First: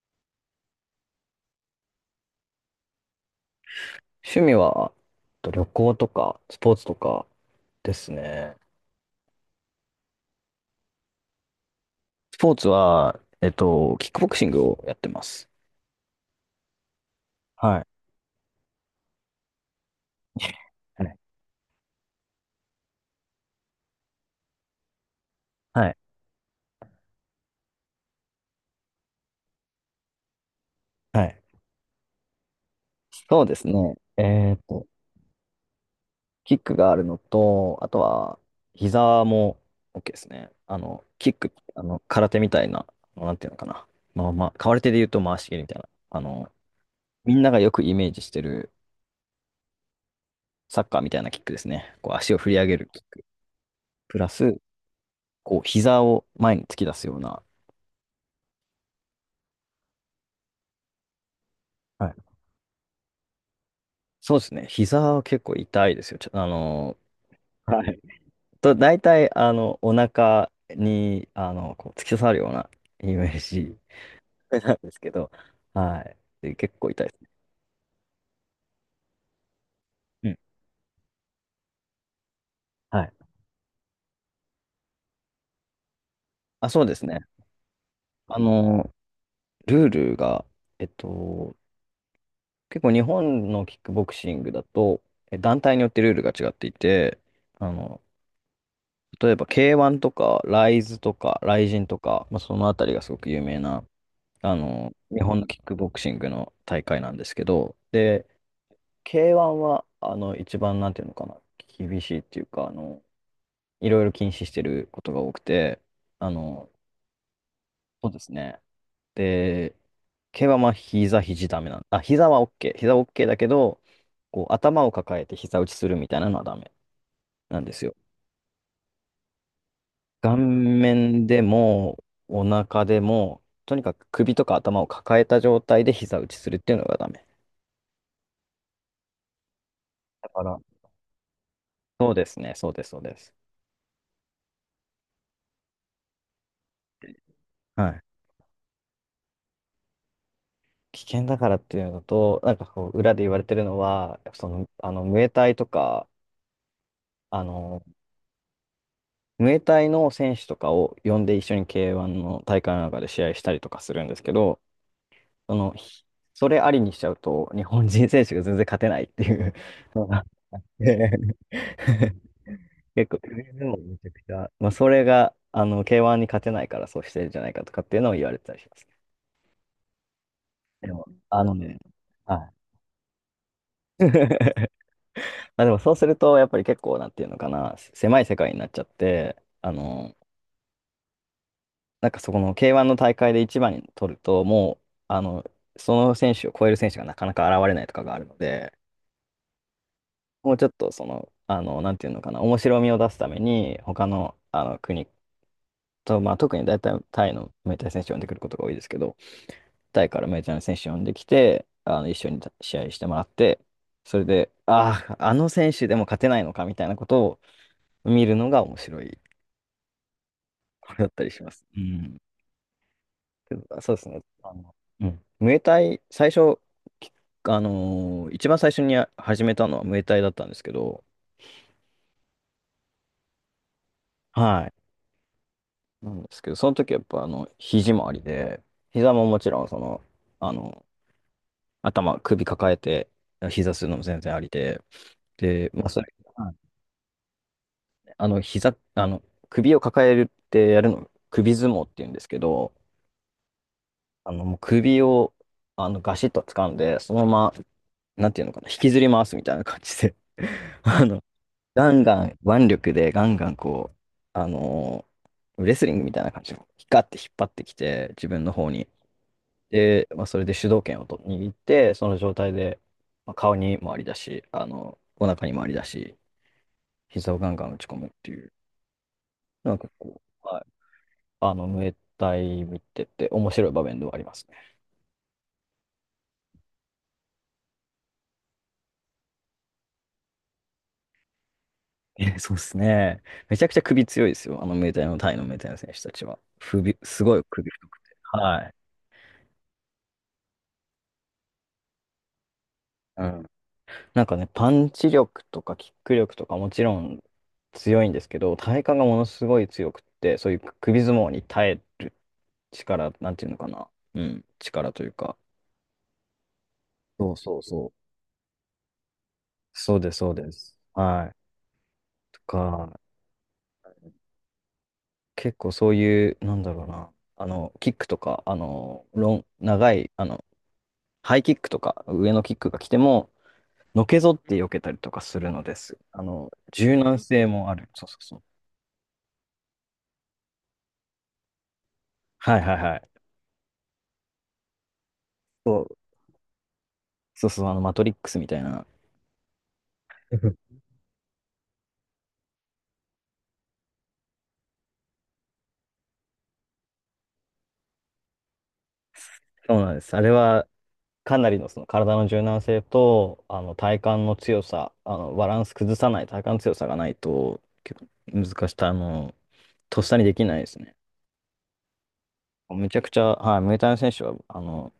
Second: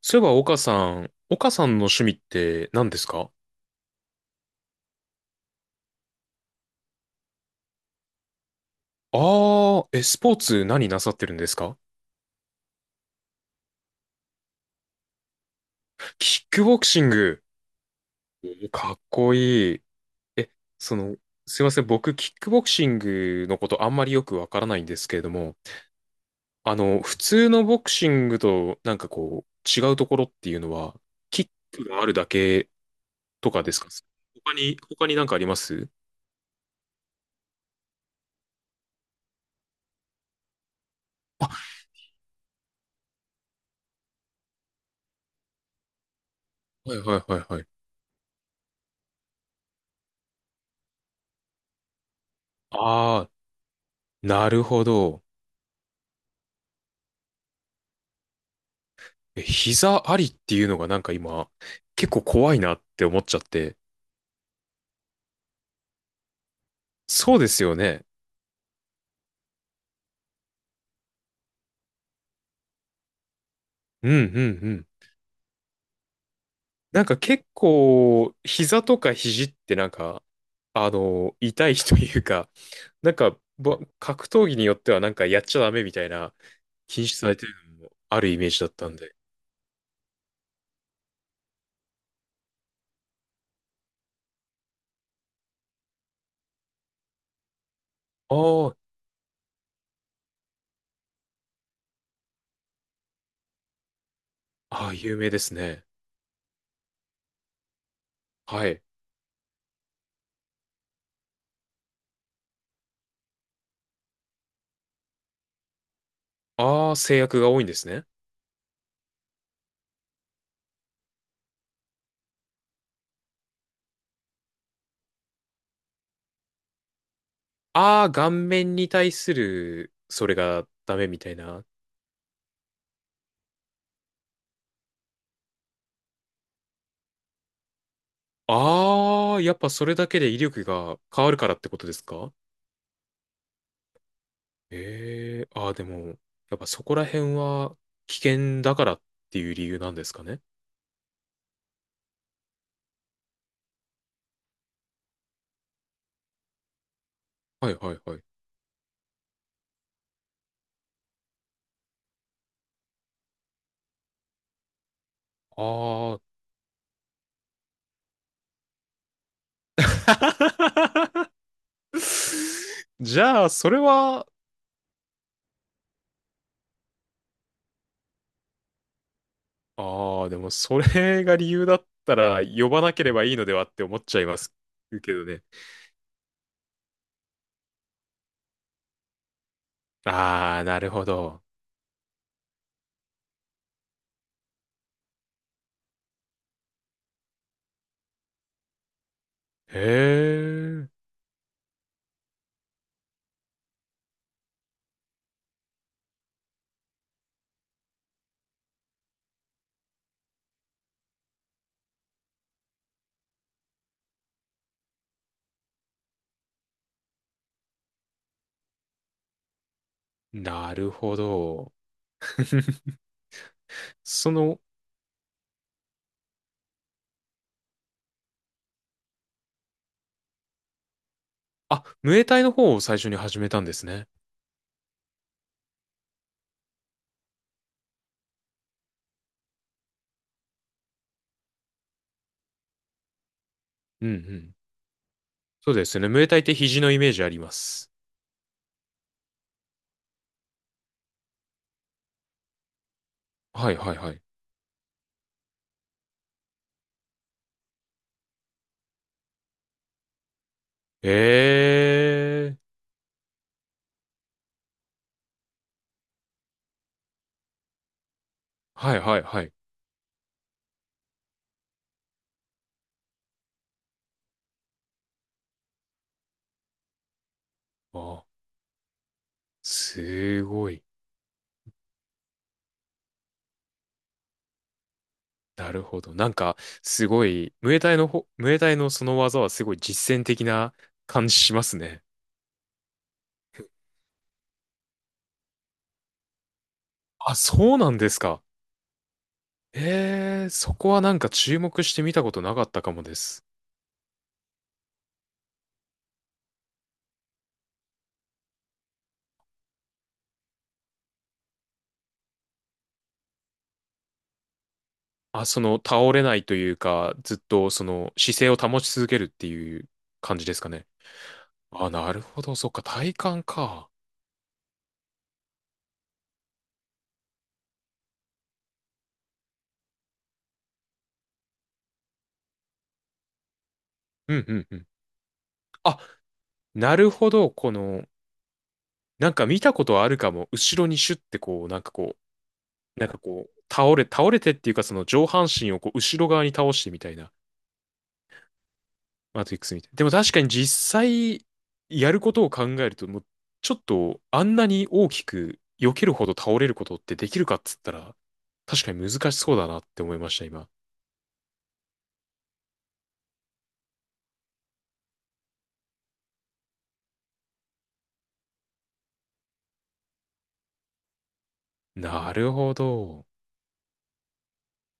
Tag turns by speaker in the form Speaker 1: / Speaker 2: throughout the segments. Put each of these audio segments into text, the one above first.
Speaker 1: そういえば、岡さん、岡さんの趣味って何ですか？
Speaker 2: 趣味は、旅行とか、スポーツとかですね。
Speaker 1: あ、あー、え、スポーツ何なさってるんですか？
Speaker 2: スポーツは、キックボクシングをやってます。
Speaker 1: キックボクシング。
Speaker 2: はい。
Speaker 1: おかっこいい。え、そ
Speaker 2: は
Speaker 1: の、
Speaker 2: い。
Speaker 1: すいません、僕、キックボクシングのことあんまりよくわからないんですけれども、
Speaker 2: はい。
Speaker 1: 普通のボクシングと違うところっていうのは、
Speaker 2: はい
Speaker 1: キックがあるだけ
Speaker 2: そう
Speaker 1: と
Speaker 2: で
Speaker 1: か
Speaker 2: す
Speaker 1: ですか？
Speaker 2: ね。
Speaker 1: 他に、他になんかあります？
Speaker 2: キックがあるのと、あとは、膝も OK ですね。キック、空手みたいな、なんていうのかな。まあまあ、空手で言うと回し蹴りみたいな。
Speaker 1: はいはい
Speaker 2: み
Speaker 1: はい
Speaker 2: んなが
Speaker 1: はい。
Speaker 2: よくイメージしてるサッカーみたいなキックですね。こう、足を振り上げるキック。
Speaker 1: ああ、
Speaker 2: プラ
Speaker 1: な
Speaker 2: ス、
Speaker 1: るほど。
Speaker 2: こう、膝を前に突き出すような、
Speaker 1: え、膝ありっていうのが今、
Speaker 2: は
Speaker 1: 結
Speaker 2: い。
Speaker 1: 構怖いなって思っちゃって。
Speaker 2: そうですね。膝は結構痛いですよ。ちょ、あの、
Speaker 1: そうですよ
Speaker 2: はい。
Speaker 1: ね。
Speaker 2: と、大体、お腹に、こう、突き刺さるようなイメージ
Speaker 1: うんうんう
Speaker 2: なん
Speaker 1: ん。
Speaker 2: ですけど、はい。で、結構
Speaker 1: なん
Speaker 2: 痛いで
Speaker 1: か
Speaker 2: す。
Speaker 1: 結構、膝とか肘ってなんか、
Speaker 2: うん。
Speaker 1: 痛いというか、
Speaker 2: は
Speaker 1: な
Speaker 2: い。
Speaker 1: んか、ぼ格闘技によってはなんかやっちゃダメみたいな
Speaker 2: あ、そうで
Speaker 1: 禁
Speaker 2: す
Speaker 1: 止
Speaker 2: ね。
Speaker 1: されてるのもあるイ
Speaker 2: あ
Speaker 1: メージだった
Speaker 2: の、
Speaker 1: んで。
Speaker 2: ルールが、えっと、結構日本のキックボクシングだと、団体によってルールが違っていて、あの、
Speaker 1: あー、
Speaker 2: 例えば K1 とか、ライズとか、ライジンとか、まあ、そのあたりがすごく有名な
Speaker 1: あー、有
Speaker 2: 日
Speaker 1: 名で
Speaker 2: 本の
Speaker 1: す
Speaker 2: キック
Speaker 1: ね。
Speaker 2: ボクシングの大会なんですけど、で、
Speaker 1: はい。
Speaker 2: K1 は、一番、なんていうのかな、厳しいっていうか、いろいろ禁止してることが多くて、あの、
Speaker 1: ああ、制約が多いんですね。
Speaker 2: そうですね。で、K1 はまあ膝、肘ダメなん、あ、膝は OK。膝は OK だけど、こう、頭を抱えて膝打ちするみたいなのはダメなんですよ。
Speaker 1: ああ、顔面に対する、それ
Speaker 2: 顔
Speaker 1: がダメみ
Speaker 2: 面
Speaker 1: たい
Speaker 2: で
Speaker 1: な。
Speaker 2: も、お腹でも、とにかく首とか頭を抱えた状態で膝打ちするっていうのがダメ。
Speaker 1: ああ、やっぱそれだけ
Speaker 2: だ
Speaker 1: で威
Speaker 2: から、
Speaker 1: 力が変わるからってことです
Speaker 2: そうで
Speaker 1: か？
Speaker 2: すね、そうです、そうです。
Speaker 1: ええー、ああ、でも、やっぱそこら辺は
Speaker 2: はい。
Speaker 1: 危険だからっていう理由なんですかね。
Speaker 2: 危険だからっていうのと、なんかこう、裏で言われてるのは、その、ムエタイとか、あ
Speaker 1: はい
Speaker 2: の、
Speaker 1: はいはい。
Speaker 2: ムエタイの選手とかを呼んで一緒に K1 の大会の中で試合したりとかするんですけど、その、
Speaker 1: ああ。
Speaker 2: それありにしちゃうと、日本人選手が全然勝てないっていうのがあって 結構、
Speaker 1: じゃあ、
Speaker 2: で
Speaker 1: そ
Speaker 2: も
Speaker 1: れ
Speaker 2: めちゃく
Speaker 1: は、
Speaker 2: ちゃ、まあ、それが、K1 に勝てないからそうしてるんじゃないかとかっていうのを言われてたりします。
Speaker 1: ああ、でもそ
Speaker 2: でも、
Speaker 1: れが
Speaker 2: あ
Speaker 1: 理
Speaker 2: の
Speaker 1: 由だ
Speaker 2: ね、
Speaker 1: ったら
Speaker 2: はい。
Speaker 1: 呼ばなければいいのではって思っちゃいますけどね。
Speaker 2: まあ、でもそうすると、やっぱり結構、なんていうのかな、狭い世界になっちゃって、あの、
Speaker 1: ああ、なるほど。
Speaker 2: なんかそこの K1 の大会で一番に取ると、もう、あの、その選手を超える選手がなかなか現れないとかがあるので、
Speaker 1: へ
Speaker 2: もうちょっ
Speaker 1: え、
Speaker 2: とその、なんていうのかな、面白みを出すために、他の、国と、まあ、特に大体タイのメジャー選手を呼んでくることが多いですけど、タイからメジャーの選手を呼んできて、一緒に試合してもらって、それで、ああ、あの選手でも勝てないのかみたいなことを見るのが面白い。
Speaker 1: なる
Speaker 2: これだっ
Speaker 1: ほ
Speaker 2: たりします。
Speaker 1: ど。
Speaker 2: うん。けどそうですね。
Speaker 1: その、
Speaker 2: うんムエタイ、最初、き一番最初に始めたのはムエタイだったんですけど、
Speaker 1: あ、ムエタイの方を最初に始めたんですね。
Speaker 2: はい。なんですけど、その時やっぱ肘もありで、膝ももちろんその、あの、頭、首抱えて、膝するのも
Speaker 1: うんう
Speaker 2: 全然あり
Speaker 1: ん。
Speaker 2: で、で、
Speaker 1: そうで
Speaker 2: まあ、そ
Speaker 1: すね。
Speaker 2: れ、
Speaker 1: ムエタイっ
Speaker 2: は
Speaker 1: て
Speaker 2: い。
Speaker 1: 肘のイメージあります。
Speaker 2: 膝、首を抱えるってやるの、首相撲って言うんですけど、
Speaker 1: はいはいはい。
Speaker 2: もう首を、ガシッと掴んで、そのままなんていうのかな、引きずり回すみたいな感じで あの、ガンガン
Speaker 1: ええ。
Speaker 2: 腕力でガンガンこう、あのレスリングみたいな感じで、ヒカって引っ張ってきて、自分の方に。
Speaker 1: はいはいはい。
Speaker 2: で、まあ、それで主導権をと握って、その状態で、まあ、顔に回りだし、お腹に回りだし、膝をガンガン打ち込むっ
Speaker 1: あ、
Speaker 2: ていう、なんかこ
Speaker 1: す
Speaker 2: う、はい、
Speaker 1: ごい。
Speaker 2: ムエタイ見てて面白い場面ではあります。
Speaker 1: なるほど。なんか、すごい、ムエタイのその技はすごい実践的な感じしますね。
Speaker 2: え、そうですね。めちゃくちゃ首強いですよ。あのメタイの、タイのムエタイの選手たちは。首、す
Speaker 1: あ、
Speaker 2: ごい首
Speaker 1: そう
Speaker 2: 太
Speaker 1: なん
Speaker 2: く
Speaker 1: で
Speaker 2: て。
Speaker 1: すか。
Speaker 2: はい。
Speaker 1: ええ、そこはなんか注目してみたことなかったかもで
Speaker 2: うん。
Speaker 1: す。
Speaker 2: なんかね、パンチ力とかキック力とかもちろん強いんですけど、体幹がものすごい強くって、そういう首相撲に耐える力、なんていうのかな。うん。力というか。
Speaker 1: あ、その倒れないというか、
Speaker 2: そ
Speaker 1: ず
Speaker 2: う
Speaker 1: っ
Speaker 2: そう
Speaker 1: とそ
Speaker 2: そう。
Speaker 1: の姿勢を保ち続けるっていう
Speaker 2: そうです、そう
Speaker 1: 感じ
Speaker 2: で
Speaker 1: ですか
Speaker 2: す。
Speaker 1: ね。
Speaker 2: はい。
Speaker 1: あ、なる
Speaker 2: と
Speaker 1: ほど。そっか、
Speaker 2: か、
Speaker 1: 体感か。
Speaker 2: 結構そういう、なんだろうな。キックとか、長い、ハイキックとか、上のキックが来ても、のけぞ
Speaker 1: う
Speaker 2: っ
Speaker 1: んう
Speaker 2: て
Speaker 1: ん
Speaker 2: 避
Speaker 1: う
Speaker 2: け
Speaker 1: ん。
Speaker 2: たりとかするので
Speaker 1: あ、
Speaker 2: す。
Speaker 1: な
Speaker 2: 柔
Speaker 1: る
Speaker 2: 軟
Speaker 1: ほ
Speaker 2: 性
Speaker 1: ど。
Speaker 2: も
Speaker 1: こ
Speaker 2: ある。
Speaker 1: の、
Speaker 2: そうそうそう。
Speaker 1: なんか見たことあるかも。後ろにシュッてこう、なんかこ
Speaker 2: はいはいは
Speaker 1: う、
Speaker 2: い。
Speaker 1: なんかこう、倒れてっていうか、その上半身を
Speaker 2: そ
Speaker 1: こ
Speaker 2: う
Speaker 1: う、後ろ側に倒してみたいな、
Speaker 2: そうそう、マトリックスみたいな。
Speaker 1: マトリックスみたいな。でも確かに 実際、やることを考えると、もう、ちょっと、あんなに大きく、避けるほど倒れることってできるかっつったら、確かに難しそうだ
Speaker 2: そ
Speaker 1: な
Speaker 2: う
Speaker 1: っ
Speaker 2: なんで
Speaker 1: て
Speaker 2: す。
Speaker 1: 思い
Speaker 2: あれ
Speaker 1: ました、
Speaker 2: は、
Speaker 1: 今。
Speaker 2: かなりのその体の柔軟性と、体幹の強さ、バランス崩さない体幹の強さがないと、結構難しい、とっさにできないですね。
Speaker 1: なるほ
Speaker 2: めちゃくちゃ、
Speaker 1: ど。
Speaker 2: はい、ムエタイの選手は、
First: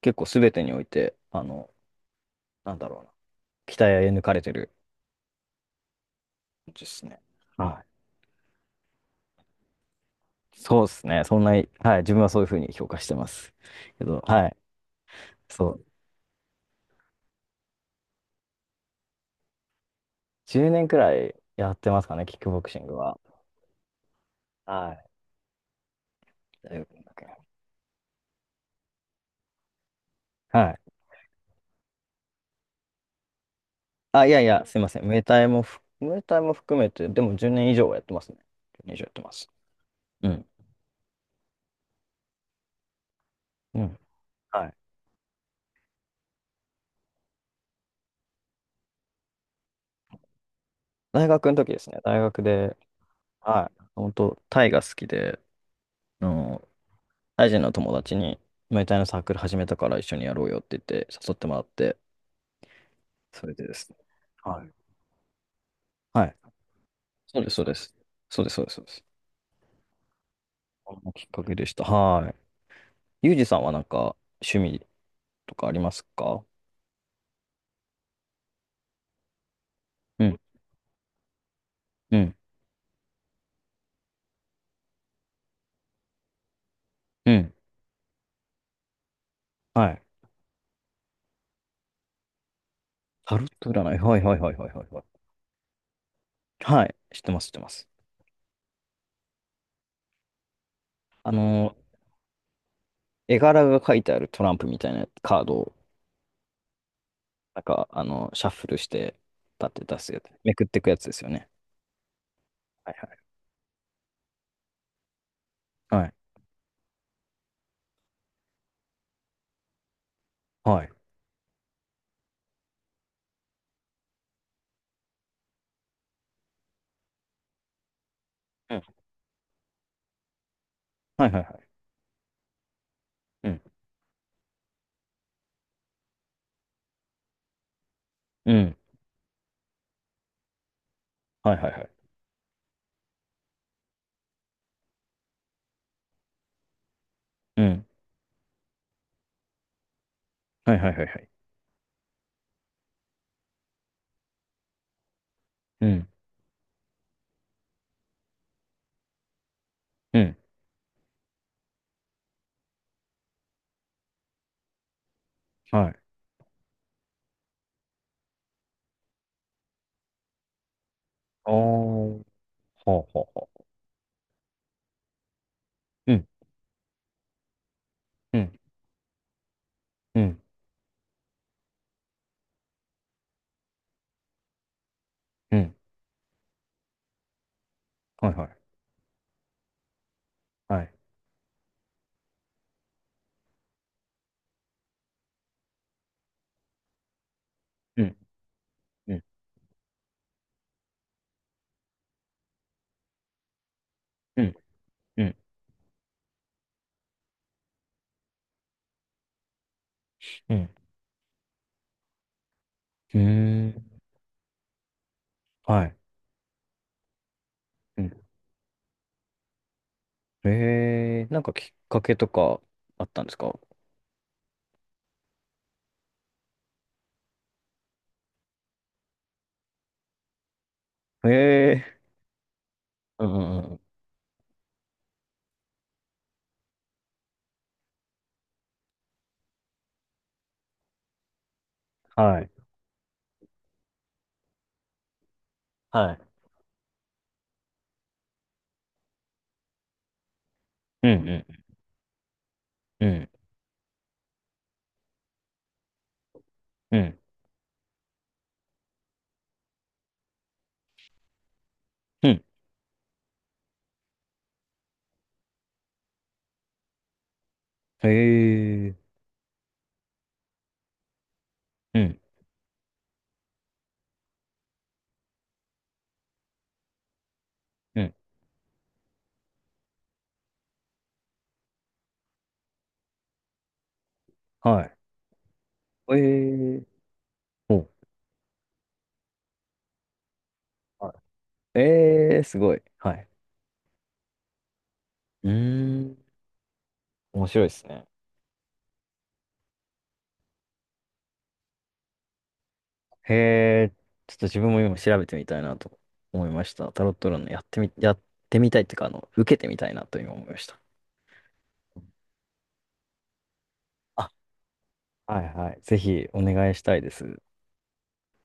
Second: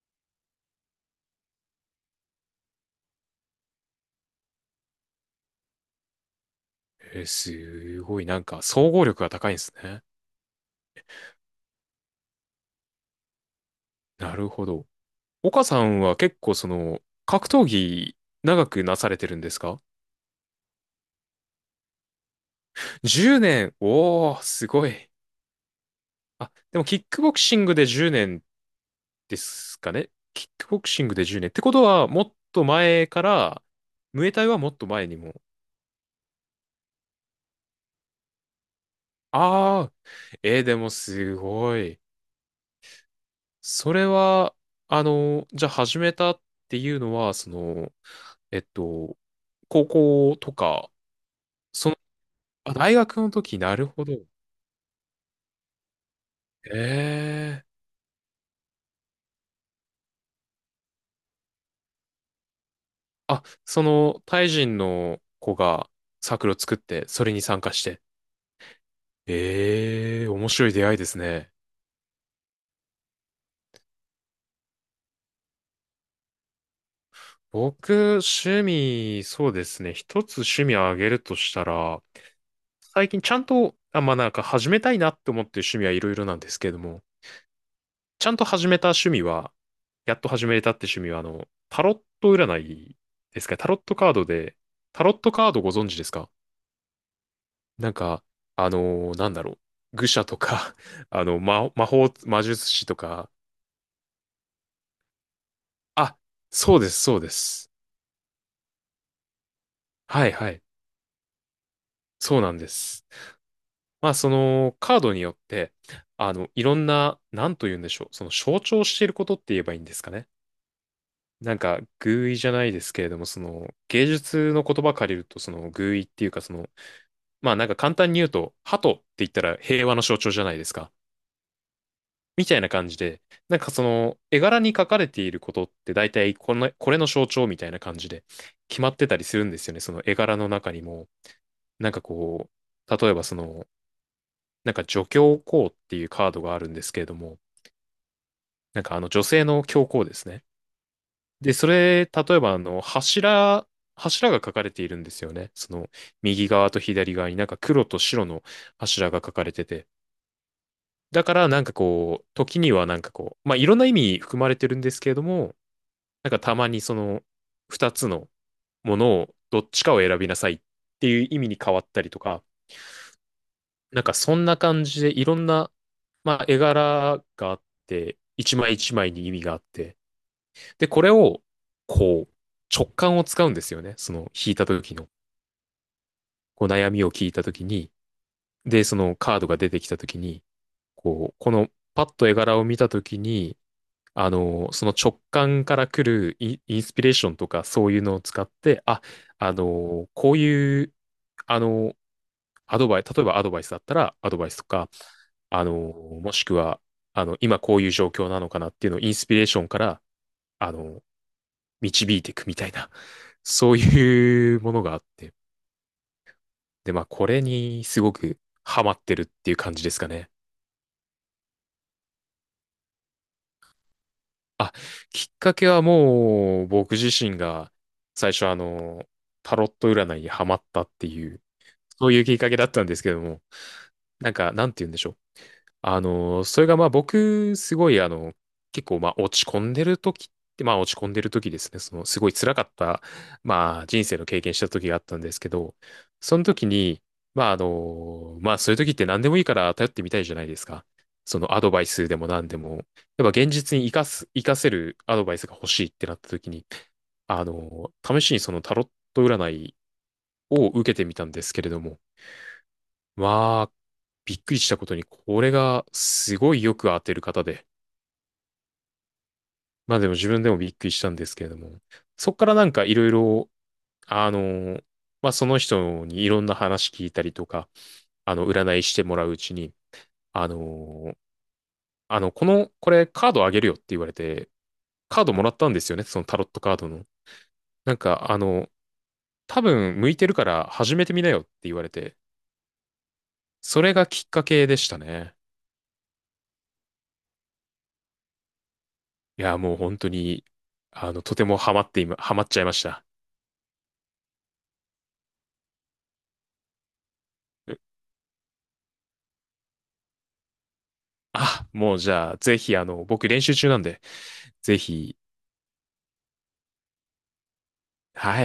Speaker 2: 結構すべてにおいて、なんだろうな、鍛え抜かれてるですね。
Speaker 1: えー、
Speaker 2: はい
Speaker 1: すごい、なんか、総合力が高いんですね。
Speaker 2: そうですね。そんなに、はい、自分はそういうふうに評価してます。けど、
Speaker 1: な
Speaker 2: は
Speaker 1: る
Speaker 2: い、
Speaker 1: ほど。岡
Speaker 2: そ
Speaker 1: さ
Speaker 2: う。
Speaker 1: んは結構その、格闘技長くなされてるんですか？
Speaker 2: 10年くらいやってますかね、キックボクシングは。
Speaker 1: 10 年。おー、すご
Speaker 2: はい。
Speaker 1: い。あ、
Speaker 2: 大
Speaker 1: でも
Speaker 2: 学
Speaker 1: キ
Speaker 2: の。
Speaker 1: ックボクシングで10年ですかね。キック
Speaker 2: はい。
Speaker 1: ボクシングで10年。ってことは、もっと前から、ム
Speaker 2: あ、い
Speaker 1: エ
Speaker 2: や
Speaker 1: タ
Speaker 2: い
Speaker 1: イは
Speaker 2: や、
Speaker 1: もっ
Speaker 2: すい
Speaker 1: と
Speaker 2: ません。
Speaker 1: 前にも。
Speaker 2: ムエタイも含めて、でも10年以上はやってますね。1年以上やってます。
Speaker 1: あー、
Speaker 2: うん。
Speaker 1: えー、でもすごい。
Speaker 2: う
Speaker 1: そ
Speaker 2: ん。
Speaker 1: れは、
Speaker 2: はい。
Speaker 1: あの、じゃあ始めたっていうのは、その、えっと、高校とか、
Speaker 2: 大学の時です
Speaker 1: その、
Speaker 2: ね。大学
Speaker 1: あ、
Speaker 2: で、
Speaker 1: 大学の時、
Speaker 2: は
Speaker 1: な
Speaker 2: い。
Speaker 1: るほど。
Speaker 2: 本当タイが好きで、あの、タイ人
Speaker 1: え
Speaker 2: の
Speaker 1: え。
Speaker 2: 友達に、ムエタイのサークル始めたから一緒にやろうよって言って、誘ってもらって、
Speaker 1: あ、
Speaker 2: それでで
Speaker 1: そ
Speaker 2: すね。
Speaker 1: の、タイ
Speaker 2: は
Speaker 1: 人
Speaker 2: い。
Speaker 1: の子が
Speaker 2: はい
Speaker 1: サークルを作って、それ
Speaker 2: そ
Speaker 1: に
Speaker 2: うです、
Speaker 1: 参
Speaker 2: そう
Speaker 1: 加
Speaker 2: で
Speaker 1: し
Speaker 2: す。
Speaker 1: て。
Speaker 2: そうです、そうです、そうです。
Speaker 1: ええ、面白い出会い
Speaker 2: こ
Speaker 1: で
Speaker 2: の
Speaker 1: す
Speaker 2: きっか
Speaker 1: ね。
Speaker 2: けでした。はい。ユージさんはなんか趣味とかありますか？
Speaker 1: 僕、趣味、そうですね。
Speaker 2: う
Speaker 1: 一つ
Speaker 2: ん、
Speaker 1: 趣味をあげるとしたら、
Speaker 2: うん、
Speaker 1: 最近ちゃんと、あ、まあ、なんか始めたいなって思ってる趣味はいろいろなんですけれども、
Speaker 2: うん。
Speaker 1: ちゃんと始めた趣味は、
Speaker 2: はい。
Speaker 1: やっと始めたって趣味は、あの、タロット占い
Speaker 2: タ
Speaker 1: で
Speaker 2: ロ
Speaker 1: す
Speaker 2: ッ
Speaker 1: か。
Speaker 2: ト
Speaker 1: タロ
Speaker 2: 占
Speaker 1: ット
Speaker 2: い。
Speaker 1: カー
Speaker 2: はい、
Speaker 1: ド
Speaker 2: はい、はい、はい、
Speaker 1: で、
Speaker 2: はい。はい、
Speaker 1: タロットカードご存知ですか？
Speaker 2: はい知ってます、知ってます。
Speaker 1: なんか、なんだろう。愚者とか
Speaker 2: あの
Speaker 1: 魔法、魔術師とか。
Speaker 2: 絵柄が書いてあるトランプみたいなカードを、
Speaker 1: あ、そうです、そうで
Speaker 2: なん
Speaker 1: す。
Speaker 2: か、シャッフルして、立って出すやつ、
Speaker 1: はいは
Speaker 2: め
Speaker 1: い。
Speaker 2: くっていくやつですよね。
Speaker 1: そうなんで
Speaker 2: はい
Speaker 1: す。
Speaker 2: は
Speaker 1: まあ、その、カードによって、
Speaker 2: い。はい。
Speaker 1: あの、いろんな、なんと言うんでしょう。その、象徴していることって言えばいいんですかね。
Speaker 2: はい。
Speaker 1: なんか、寓意じゃないですけれども、その、芸術の言葉借りると、その、寓意っていうか、その、まあ、なんか簡単に言うと、
Speaker 2: う
Speaker 1: 鳩
Speaker 2: ん。
Speaker 1: って言ったら平和の象徴じゃないですか。
Speaker 2: はいはいはい。
Speaker 1: みたいな感じで、
Speaker 2: う
Speaker 1: なん
Speaker 2: ん。
Speaker 1: かその絵柄に書かれていることって大体この、これの象徴みたいな感じで
Speaker 2: うん。
Speaker 1: 決まってたりするんですよね。その絵柄の中にも、
Speaker 2: はいはいは
Speaker 1: なんか
Speaker 2: い。
Speaker 1: こう、例えばその、なんか女教皇っていうカードがあるんですけれども、
Speaker 2: うん。
Speaker 1: なんかあの女性の教皇ですね。
Speaker 2: はいはいはいはい。
Speaker 1: で、それ、例えばあの柱、柱が書かれているんですよね。そ
Speaker 2: う
Speaker 1: の
Speaker 2: ん。
Speaker 1: 右側と左側になんか黒と白の柱が書かれてて。
Speaker 2: うん。
Speaker 1: だからなんかこう、時にはなんかこう、まあいろんな意味含まれてるんですけれども、
Speaker 2: はい。
Speaker 1: なんかたまにその二つのものをどっちかを選びなさいっていう意味
Speaker 2: ああ。
Speaker 1: に変わったり
Speaker 2: は
Speaker 1: と
Speaker 2: う
Speaker 1: か、
Speaker 2: はうは
Speaker 1: なんかそんな感じでいろんな、
Speaker 2: うん。
Speaker 1: まあ、絵柄があって、
Speaker 2: う
Speaker 1: 一
Speaker 2: ん。
Speaker 1: 枚一枚に意味があって、
Speaker 2: うん、
Speaker 1: で、これをこう直感を使うんですよね。その引いた時の、
Speaker 2: うん、
Speaker 1: こう悩みを聞いた時に、
Speaker 2: はいはい、
Speaker 1: で、そのカードが出てきた時に、
Speaker 2: はい。
Speaker 1: こう、このパッと絵柄を見た時に、あの、その直感から来るインスピレーションとかそうい
Speaker 2: う
Speaker 1: うの
Speaker 2: ん、
Speaker 1: を使って、あ、
Speaker 2: うん、
Speaker 1: あの、こういう、あの、アドバイ、例えばアドバイスだったらアド
Speaker 2: う
Speaker 1: バイ
Speaker 2: ん、
Speaker 1: スとか、
Speaker 2: うん、
Speaker 1: あの、もしくは、あの、今こういう状況なのかなっていうのをインスピレーションから、
Speaker 2: うん、
Speaker 1: あの、導いていくみたいな、
Speaker 2: うー
Speaker 1: そう
Speaker 2: ん、
Speaker 1: いうものがあって。
Speaker 2: はい。
Speaker 1: で、まあ、これにす
Speaker 2: う
Speaker 1: ご
Speaker 2: ん。
Speaker 1: くハマってるっていう感じですかね。
Speaker 2: なんかきっかけとかあったんですか？
Speaker 1: あ、きっかけはもう僕自身が最初あの、タロット占いにハマったっていう、
Speaker 2: え
Speaker 1: そういうきっかけだったんですけど
Speaker 2: ー、うん、う
Speaker 1: も、
Speaker 2: ん、うん、
Speaker 1: なんか、なんて言うんでしょう。あの、それがまあ僕、すごいあの、結構まあ落ち込んでる時って、まあ落ち込んでる時ですね、そのすごい
Speaker 2: はい、
Speaker 1: 辛かった、まあ人生の経験した時があったんですけど、
Speaker 2: はい。
Speaker 1: その時に、まああの、まあそういう時って何でもいいから頼ってみたいじゃないですか。
Speaker 2: うん、う
Speaker 1: そのア
Speaker 2: ん、
Speaker 1: ドバイスでも何でも。
Speaker 2: うん、
Speaker 1: やっぱ現実に生かせるアドバイスが欲しいってなった時に、
Speaker 2: うん、
Speaker 1: あの、試しにそのタロット占いを受けてみたんですけれども、
Speaker 2: うん。
Speaker 1: まあ、びっくりしたことに、これがすごいよく当てる方で。
Speaker 2: えー、
Speaker 1: まあでも自分でもびっくりしたんですけれども。
Speaker 2: うん、
Speaker 1: そっからなんかいろいろ、あの、まあその人にいろんな話聞いたりとか、
Speaker 2: うん、
Speaker 1: あの、占いしてもらううちに、あの、あの、この、これカードあげるよって言われて、
Speaker 2: は
Speaker 1: カードもらったんですよね、
Speaker 2: い。
Speaker 1: そのタロットカー
Speaker 2: え
Speaker 1: ドの。
Speaker 2: ー、お、
Speaker 1: なんか、あの、多分向いてるから始めて
Speaker 2: は
Speaker 1: みなよって言
Speaker 2: い。
Speaker 1: われて、
Speaker 2: えー、すごい。はい。
Speaker 1: それがきっかけでしたね。
Speaker 2: うーん、面白いですね。
Speaker 1: いや、もう本当に、あの、とてもハマって今、ハマっちゃいました。
Speaker 2: へえ、ちょっと自分も今調べてみたいなと思いました。タロット占いやってみたいっていうか、受けてみたいなと今思いました。
Speaker 1: あ、もうじゃあ、ぜひ、あの、僕練習中なんで、
Speaker 2: あ、
Speaker 1: ぜひ、
Speaker 2: はいはい。ぜひお願いしたいです。
Speaker 1: はい。